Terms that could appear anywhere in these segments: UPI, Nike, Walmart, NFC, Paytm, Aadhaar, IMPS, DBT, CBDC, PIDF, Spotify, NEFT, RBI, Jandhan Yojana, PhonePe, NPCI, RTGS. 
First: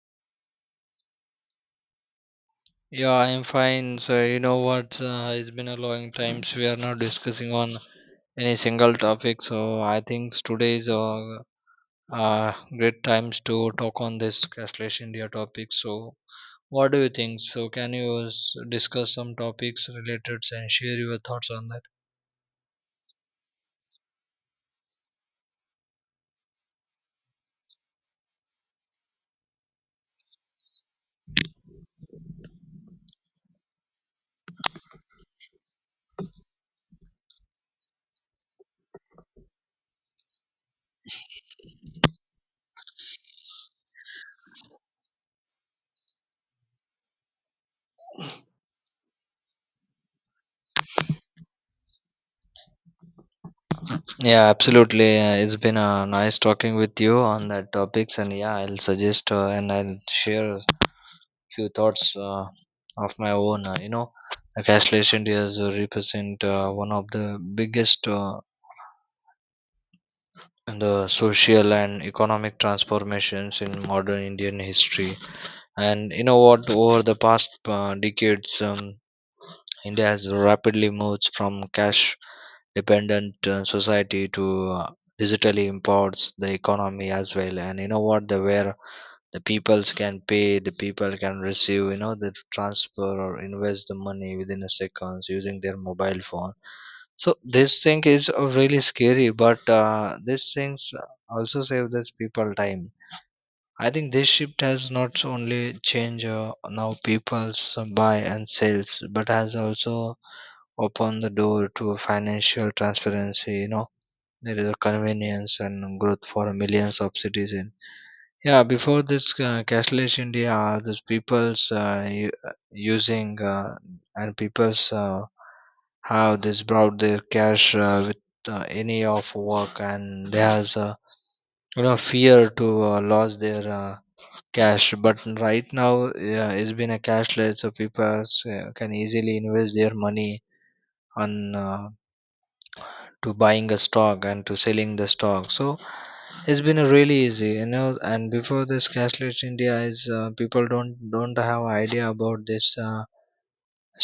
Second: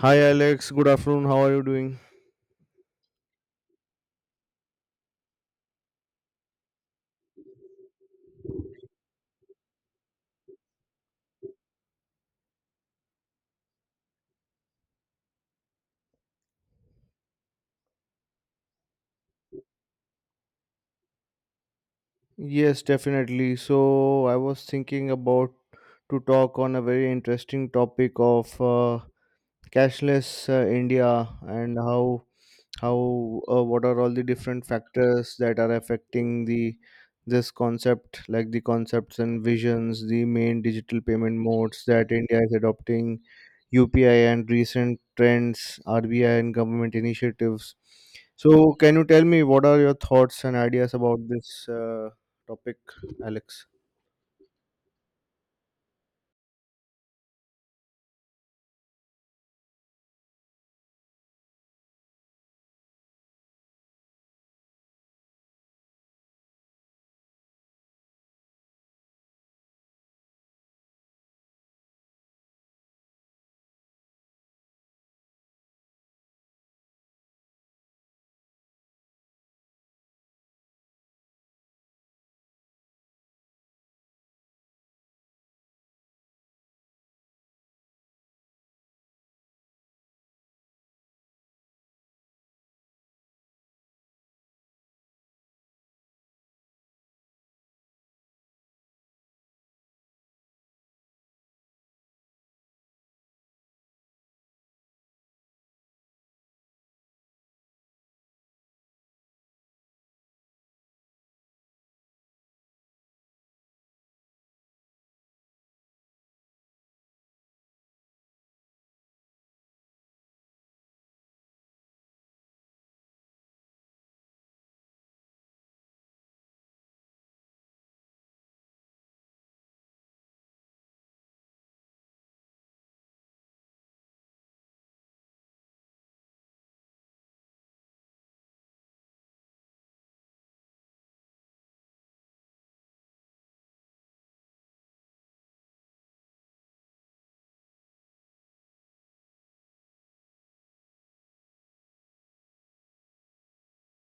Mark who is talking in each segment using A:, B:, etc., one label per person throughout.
A: Hi Alex, good afternoon. How are you doing?
B: Yeah, I'm fine. So you know what? It's been a long time. So we are not discussing on any single topic. So I think today is a great times to talk on this cashless India topic. So what do you think? So can you discuss some topics related and share your thoughts on that?
A: Yes, definitely. So I was thinking about to talk on a very interesting topic of cashless India and how what are all the different factors that are affecting the this concept, like the concepts and visions, the main digital payment modes that India is adopting, UPI and recent trends, RBI and government initiatives. So can you tell me what are your thoughts and ideas about this uh, topic, Alex?
B: Yeah, absolutely. It's been nice talking with you on that topics, and yeah, I'll suggest and I'll share few thoughts of my own. Like cashless India is, represent one of the biggest and the social and economic transformations in modern Indian history. And you know what? Over the past decades, India has rapidly moved from cash-dependent society to digitally empowers the economy as well. And you know what? The where the peoples can pay the people can receive the transfer or invest the money within a seconds using their mobile phone. So this thing is really scary, but these things also save this people time. I think this shift has not only changed now people's buy and sales, but has also opened the door to financial transparency. There is a convenience and growth for millions of citizens. Yeah, before this cashless India, these using and people's how this brought their cash with any of work, and there's fear to lose their cash. But right now, yeah, it's been a cashless, so people can easily invest their money on. To buying a stock and to selling the stock, so it's been a really easy. And before this cashless india is people don't have idea about this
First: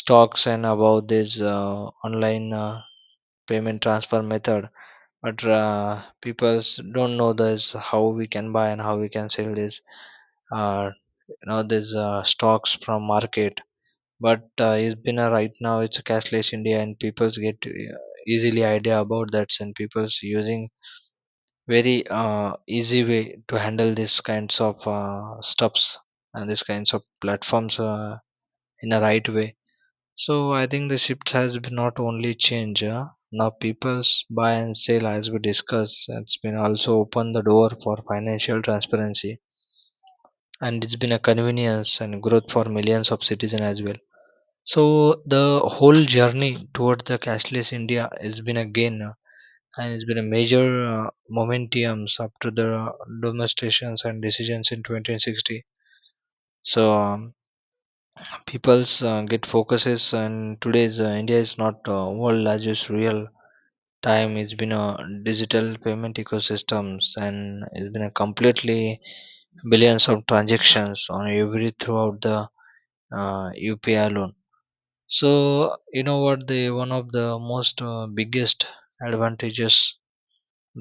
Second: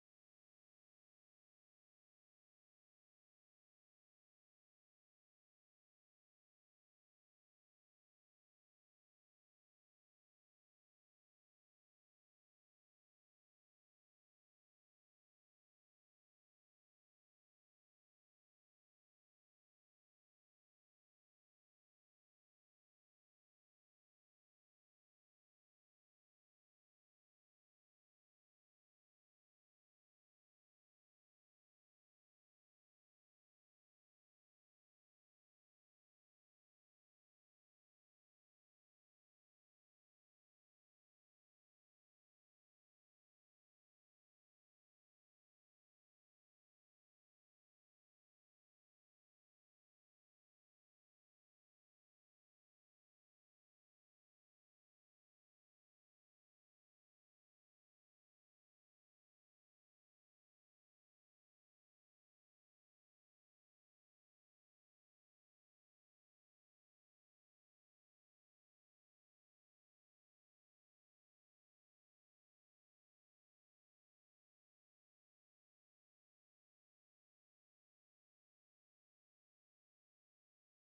B: stocks and about this online payment transfer method, but people don't know this how we can buy and how we can sell this, uh, these stocks from market. But it's been a right now it's a cashless india, and people's get easily idea about that, and people's using very easy way to handle these kinds of stuffs and these kinds of platforms in a right way. So I think the shift has been not only change. Now people's buy and sell, as we discussed, it's been also open the door for financial transparency, and it's been a convenience and growth for millions of citizens as well. So the whole journey toward the cashless India has been a gain, and it's been a major momentums after the demonstrations and decisions in 2060. So people's get focuses, and today's india is not world largest real time. It's been a digital payment ecosystems, and it's been a completely billions of transactions on every throughout the uh, upi alone. So you know what, the one of the most biggest advantages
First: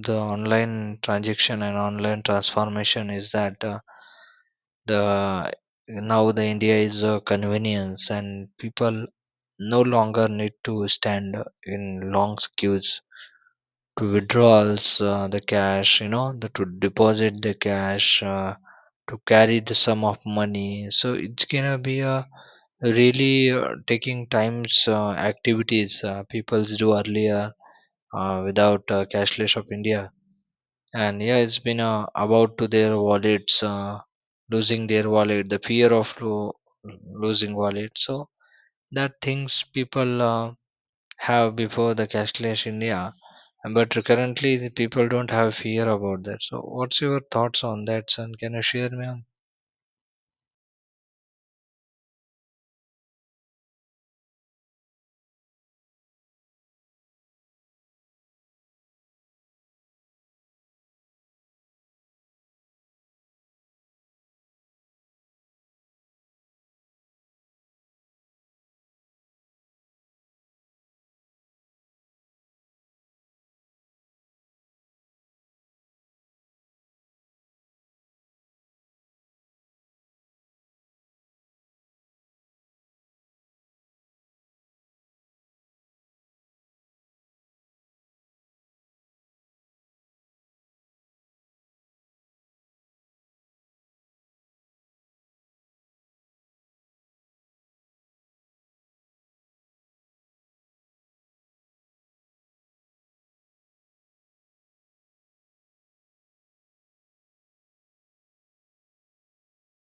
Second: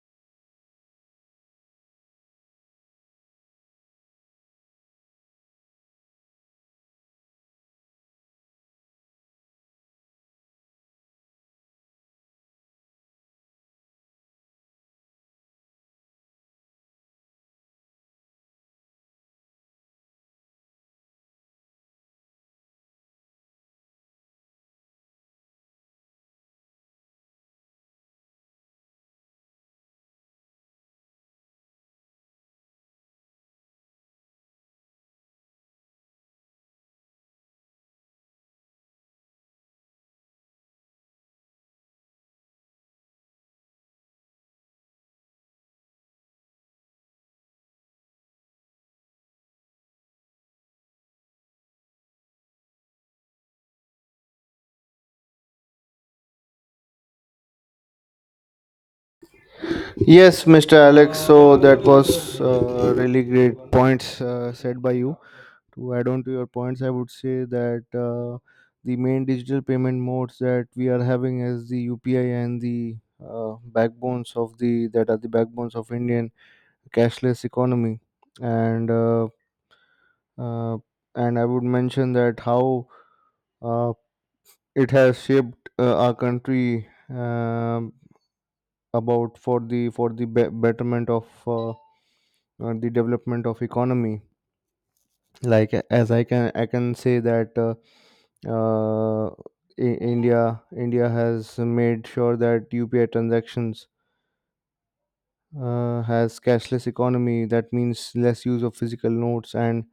B: the online transaction and online transformation is that the now the India is a convenience, and people no longer need to stand in long queues to withdrawals the cash, to deposit the cash, to carry the sum of money. So it's gonna be a really taking times activities peoples do earlier without cashless of india. And yeah, it's been about to their wallets, losing their wallet, the losing wallet. So that things people have before the cashless india. And but currently the people don't have fear about that. So what's your thoughts on that, son? Can you share me on?
A: Yes, Mr. Alex. So that was really great points said by you. To add on to your points, I would say that the main digital payment modes that we are having as the UPI and the backbones of the that are the backbones of Indian cashless economy, and uh, uh, and I would mention that how uh, it has shaped our country about for betterment of the development of economy. Like a- as I can say that. Uh, India has made sure that UPI transactions has cashless economy. That means less use of physical notes and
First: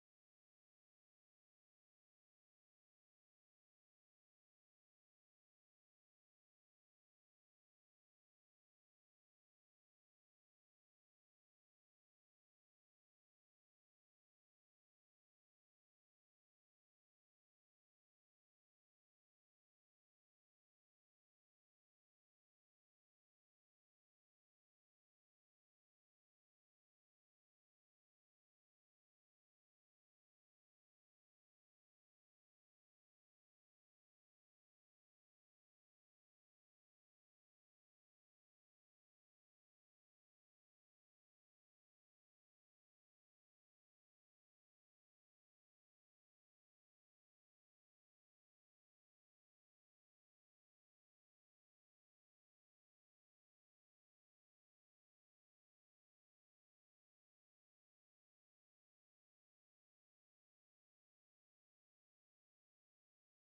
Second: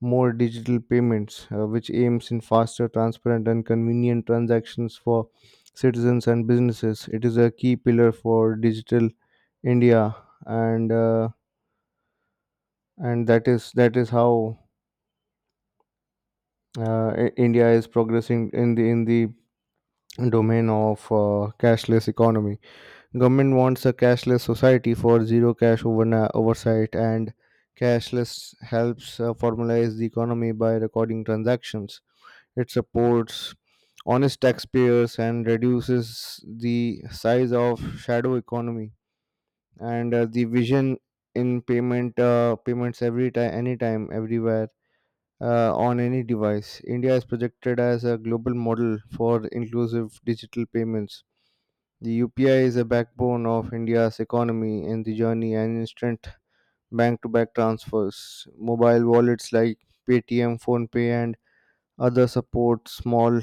A: more digital payments, which aims in faster, transparent, and convenient transactions for citizens and businesses. It is a key pillar for digital India, and uh, and that is how India is progressing in the domain of cashless economy. Government wants a cashless society for zero cash oversight, and cashless helps formalize the economy by recording transactions. It supports honest taxpayers and reduces the size of shadow economy. And the vision in payments every time, anytime, everywhere, on any device. India is projected as a global model for inclusive digital payments. The UPI is a backbone of India's economy and the journey and instant bank to bank transfers. Mobile wallets like Paytm, PhonePe, and other support small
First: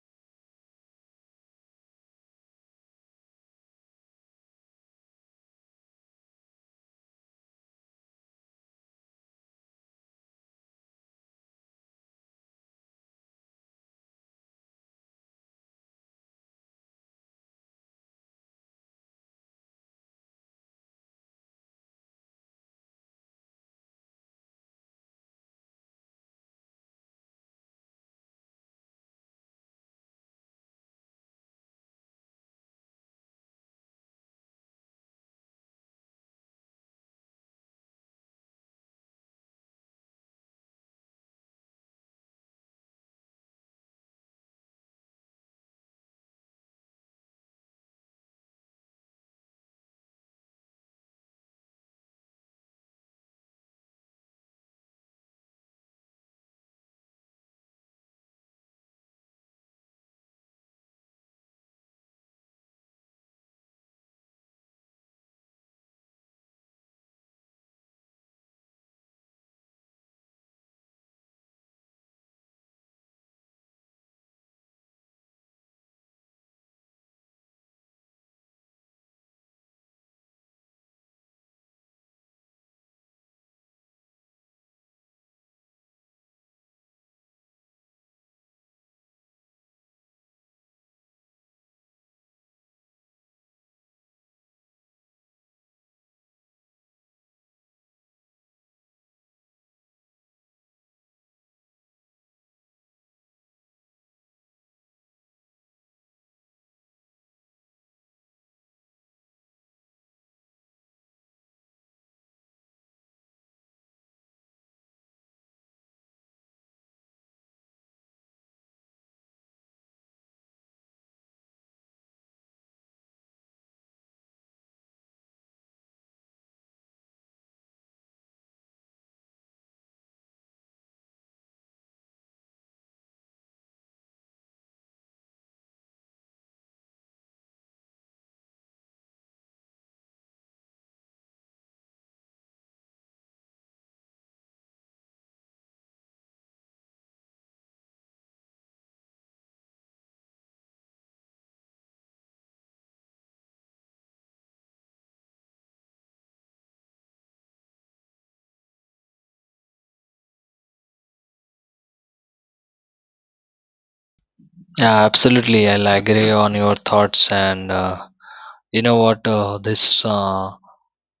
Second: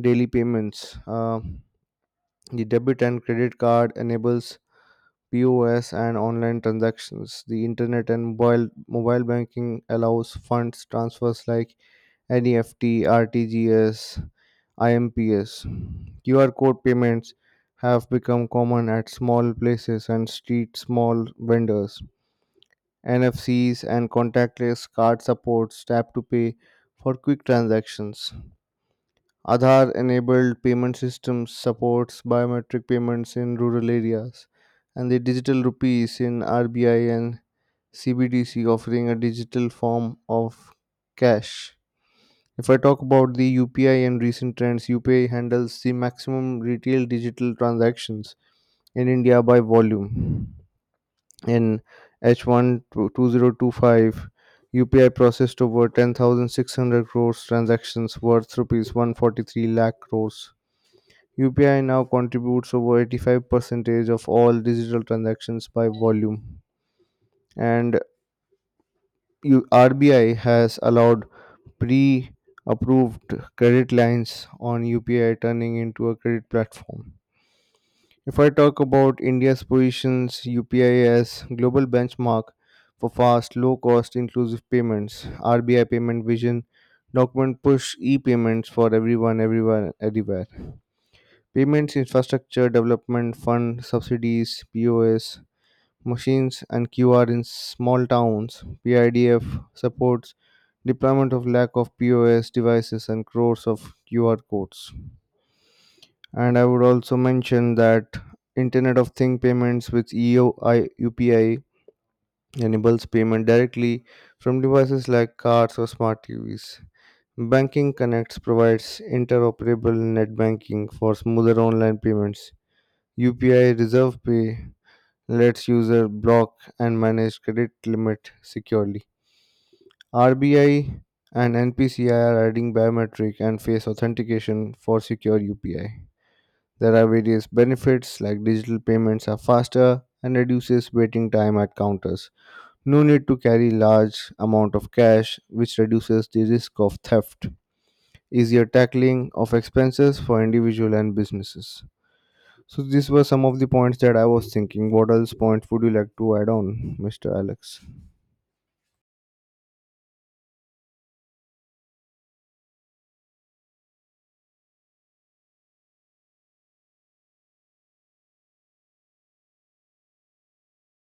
A: daily payments. The debit and credit card enables POS and online transactions. The internet and mobile banking allows funds transfers like NEFT, RTGS, IMPS. QR code payments have become common at small places and street small vendors. NFCs and contactless card supports tap to pay for quick transactions. Aadhaar enabled payment systems supports biometric payments in rural areas, and the digital rupees in RBI and CBDC offering a digital form of cash. If I talk about the UPI and recent trends, UPI handles the maximum retail digital transactions in India by volume. In h H1 2025, UPI processed over 10,600 crores transactions worth rupees 143 lakh crores. UPI now contributes over 85% of all digital transactions by volume. And RBI has allowed pre approved credit lines on UPI, turning into a credit platform. If I talk about India's positions, UPI as global benchmark for fast, low cost, inclusive payments, RBI payment vision document push e-payments for everyone, everyone, everywhere. Payments infrastructure development fund subsidies, POS machines and QR in small towns, PIDF supports deployment of lack of POS devices and crores of QR codes. And I would also mention that Internet of Thing payments with EOI UPI enables payment directly from devices like cars or smart TVs. Banking Connects provides interoperable net banking for smoother online payments. UPI Reserve Pay lets user block and manage credit limit securely. RBI and NPCI are adding biometric and face authentication for secure UPI. There are various benefits like digital payments are faster and reduces waiting time at counters. No need to carry large amount of cash, which reduces the risk of theft. Easier tackling of expenses for individual and businesses. So these were some of the points that I was thinking. What else points would you like to add on, Mr. Alex?
B: Yeah, absolutely. I'll agree on your thoughts. And you know what? This uh,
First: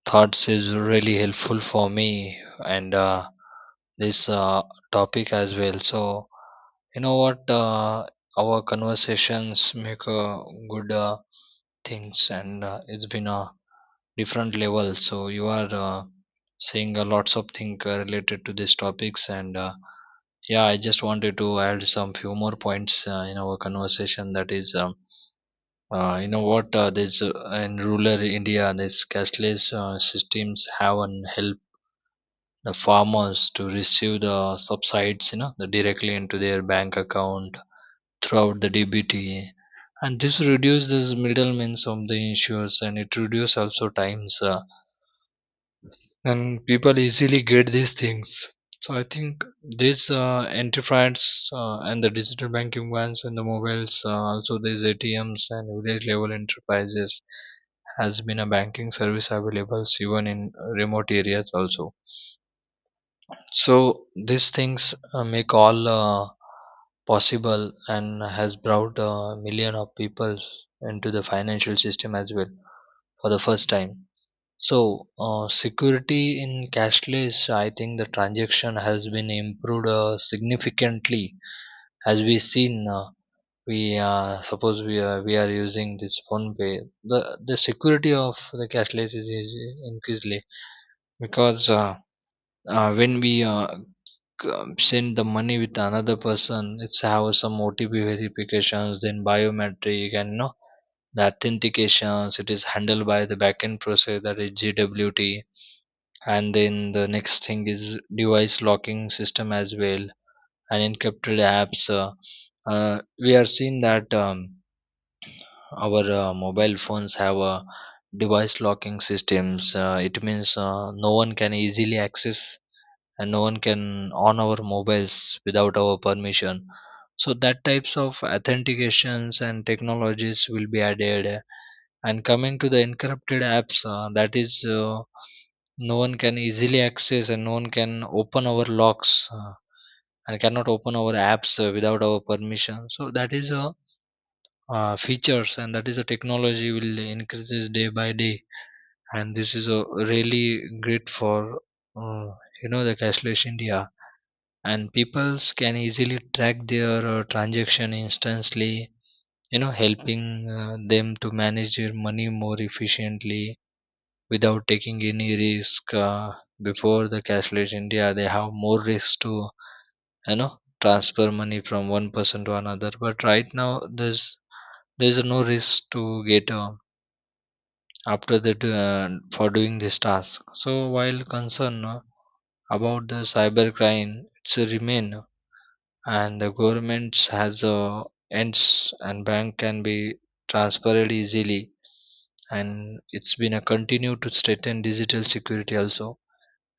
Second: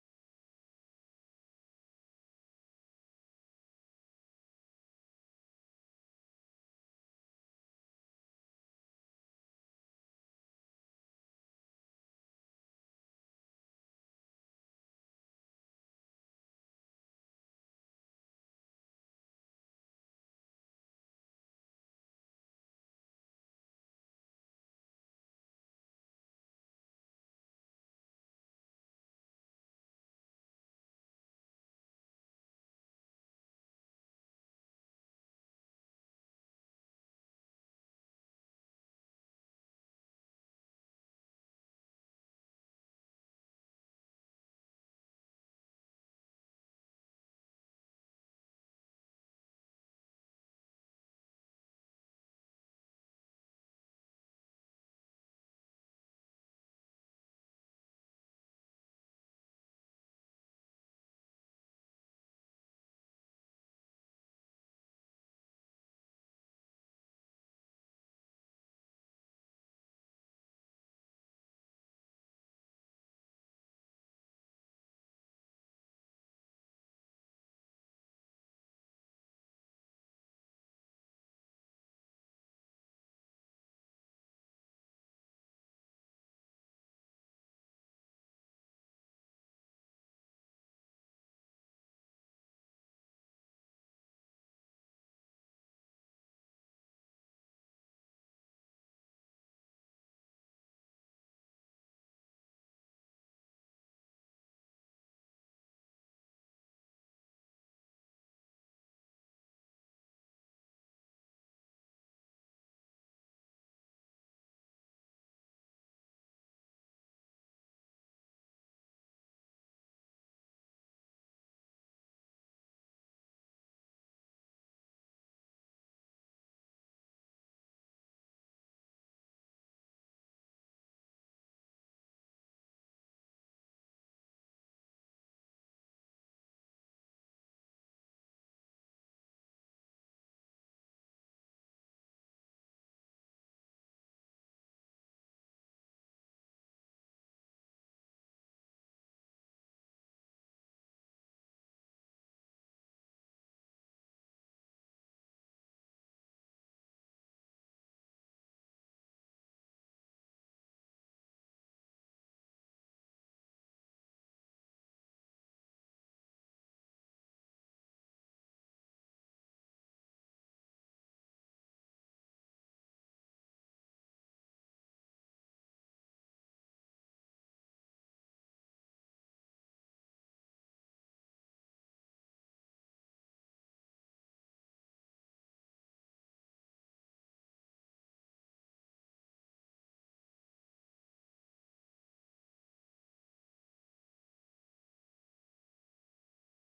B: thoughts is really helpful for me and this topic as well. So you know what, our conversations make good things, and it's been a different level. So you are seeing a lots of things related to these topics. And yeah, I just wanted to add some few more points in our conversation, that is you know what? This in rural India, these cashless systems haven't helped the farmers to receive the subsides, you know, the directly into their bank account throughout the DBT, and this reduces this middlemen of the issues, and it reduces also times. And people easily get these things. So I think these anti-frauds and the digital banking ones and the mobiles, also these ATMs and village level enterprises has been a banking service available even in remote areas also. So these things make all possible and has brought a million of people into the financial system as well for the first time. So, security in cashless, I think the transaction has been improved significantly. As we seen, we suppose we are using this phone pay. The security of the cashless is increasingly, because when we send the money with another person, it's have some OTP verifications, then biometric, and you know the authentications. It is handled by the backend process, that is GWT. And then the next thing is device locking system as well, and encrypted apps. We are seeing that our mobile phones have a device locking systems. It means no one can easily access and no one can on our mobiles without our permission. So that types of authentications and technologies will be added. And coming to the encrypted apps, that is, no one can easily access and no one can open our locks, and cannot open our apps without our permission. So that is a features, and that is a technology will increases day by day. And this is a really great for uh, the cashless India, and peoples can easily track their transaction instantly. You know, helping them to manage their money more efficiently without taking any risk. Before the cashless india, they have more risk to, you know, transfer money from one person to another. But right now, there's there's no risk to get after that for doing this task. So while concern about the cybercrime, it's a remain, and the governments has ends, and bank can be transferred easily, and it's been a continue to strengthen digital security also.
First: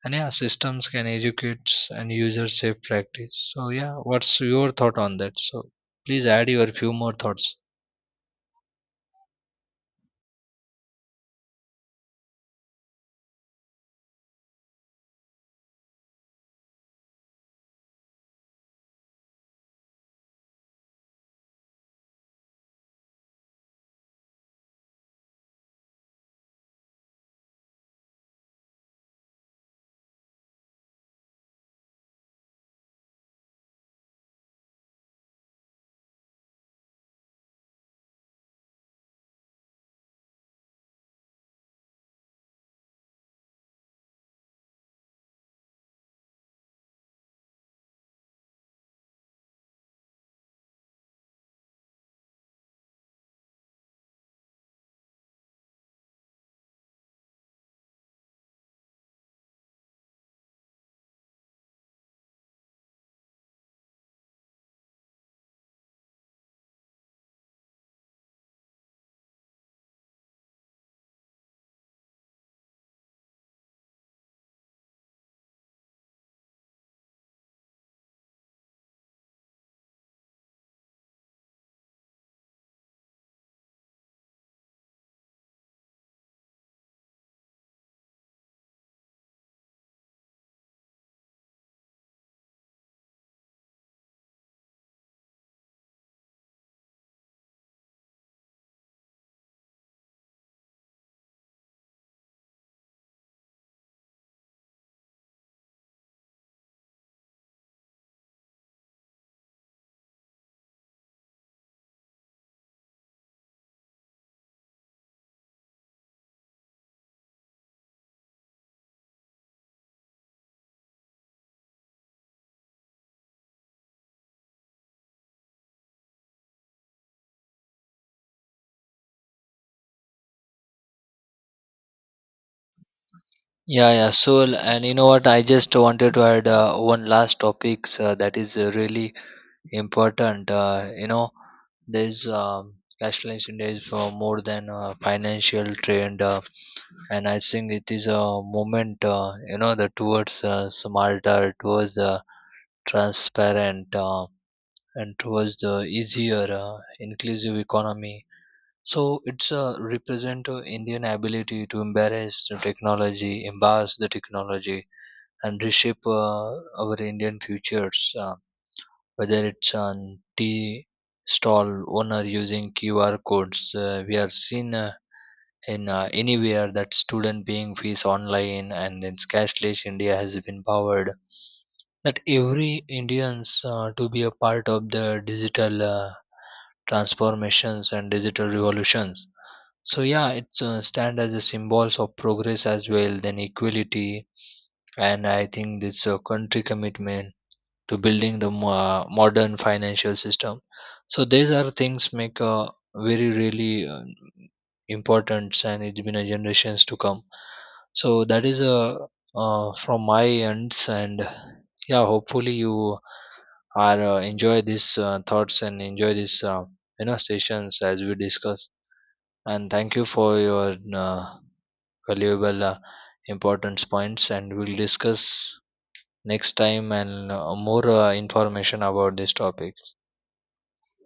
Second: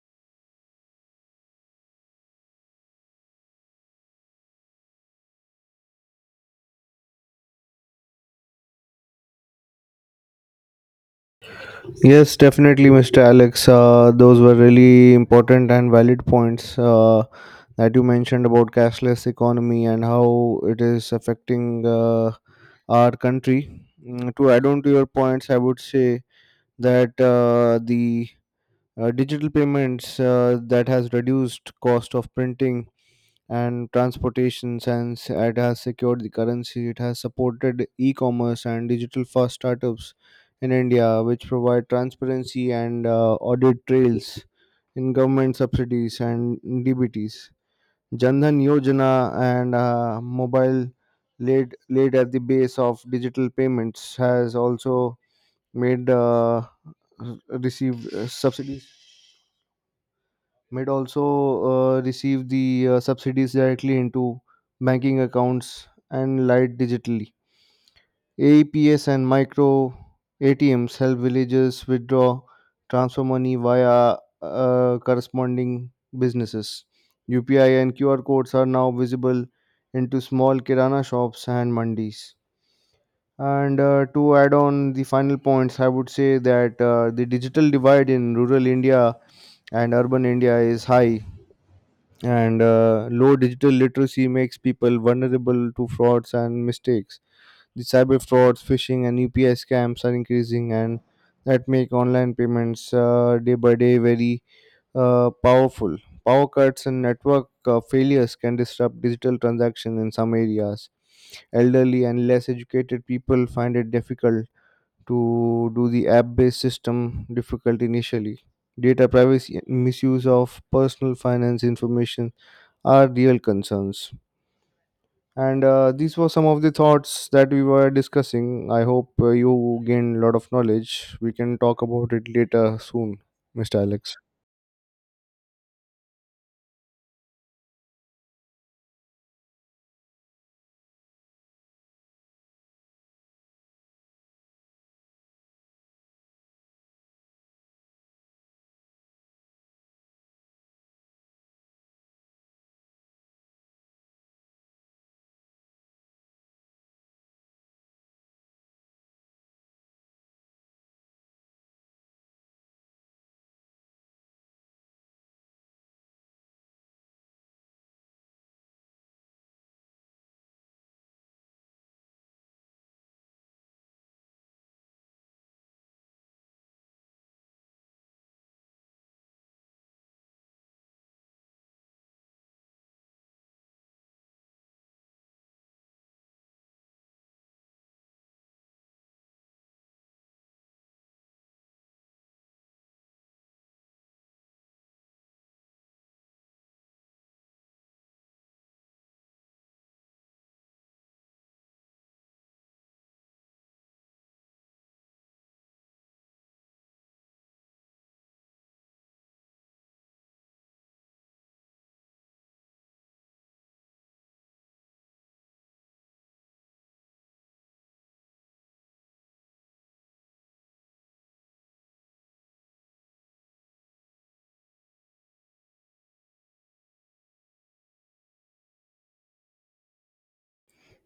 B: And yeah, systems can educate and user safe practice. So yeah, what's your thought on that? So please add your few more thoughts.
A: Yes, definitely, Mr. Alex. Those were really important and valid points that you mentioned about cashless economy and how it is affecting our country. Mm. To add on to your points, I would say that the digital payments that has reduced cost of printing and transportation, since it has secured the currency. It has supported e-commerce and digital-first startups in India, which provide transparency and audit trails in government subsidies and DBTs. Jandhan Yojana and mobile laid at the base of digital payments has also made might also receive the subsidies directly into banking accounts and light digitally. Aps and micro ATMs help villagers withdraw transfer money via corresponding businesses. UPI and QR codes are now visible into small kirana shops and mandis. And to add on the final points, I would say that the digital divide in rural India and urban India is high, and low digital literacy makes people vulnerable to frauds and mistakes. The cyber frauds, phishing, and UPI scams are increasing, and that make online payments day by day very powerful. Power cuts and network failures can disrupt digital transactions in some areas. Elderly and less educated people find it difficult to do the app-based system difficult initially. Data privacy and misuse of personal finance information are real concerns. And these were some of the thoughts that we were discussing. I hope you gained a lot of knowledge. We can talk about it later soon, Mr.
B: Yeah, yeah.
A: Alex.
B: So, and you know what? I just wanted to add one last topics that is really important. You know, there's cashless India is for more than a financial trend, and I think it is a moment. The towards smarter, towards the transparent. And towards the easier inclusive economy. So it's a represent indian ability to embrace the technology and reshape our indian futures, whether it's on tea stall owner using qr codes, we are seen in anywhere that student paying fees online. And it's cashless india has been powered that every Indians to be a part of the digital transformations and digital revolutions. So yeah, it stand as a symbols of progress as well, then equality, and I think this country commitment to building the modern financial system. So these are things make a very really importance, and it's been a generations to come. So that is a from my ends, and yeah, hopefully you I enjoy these thoughts and enjoy these sessions as we discuss. And thank you for your uh, valuable importance points. And we'll discuss next time and more information about this topic.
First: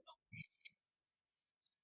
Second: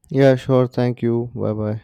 A: Yeah, sure. Thank you. Bye bye.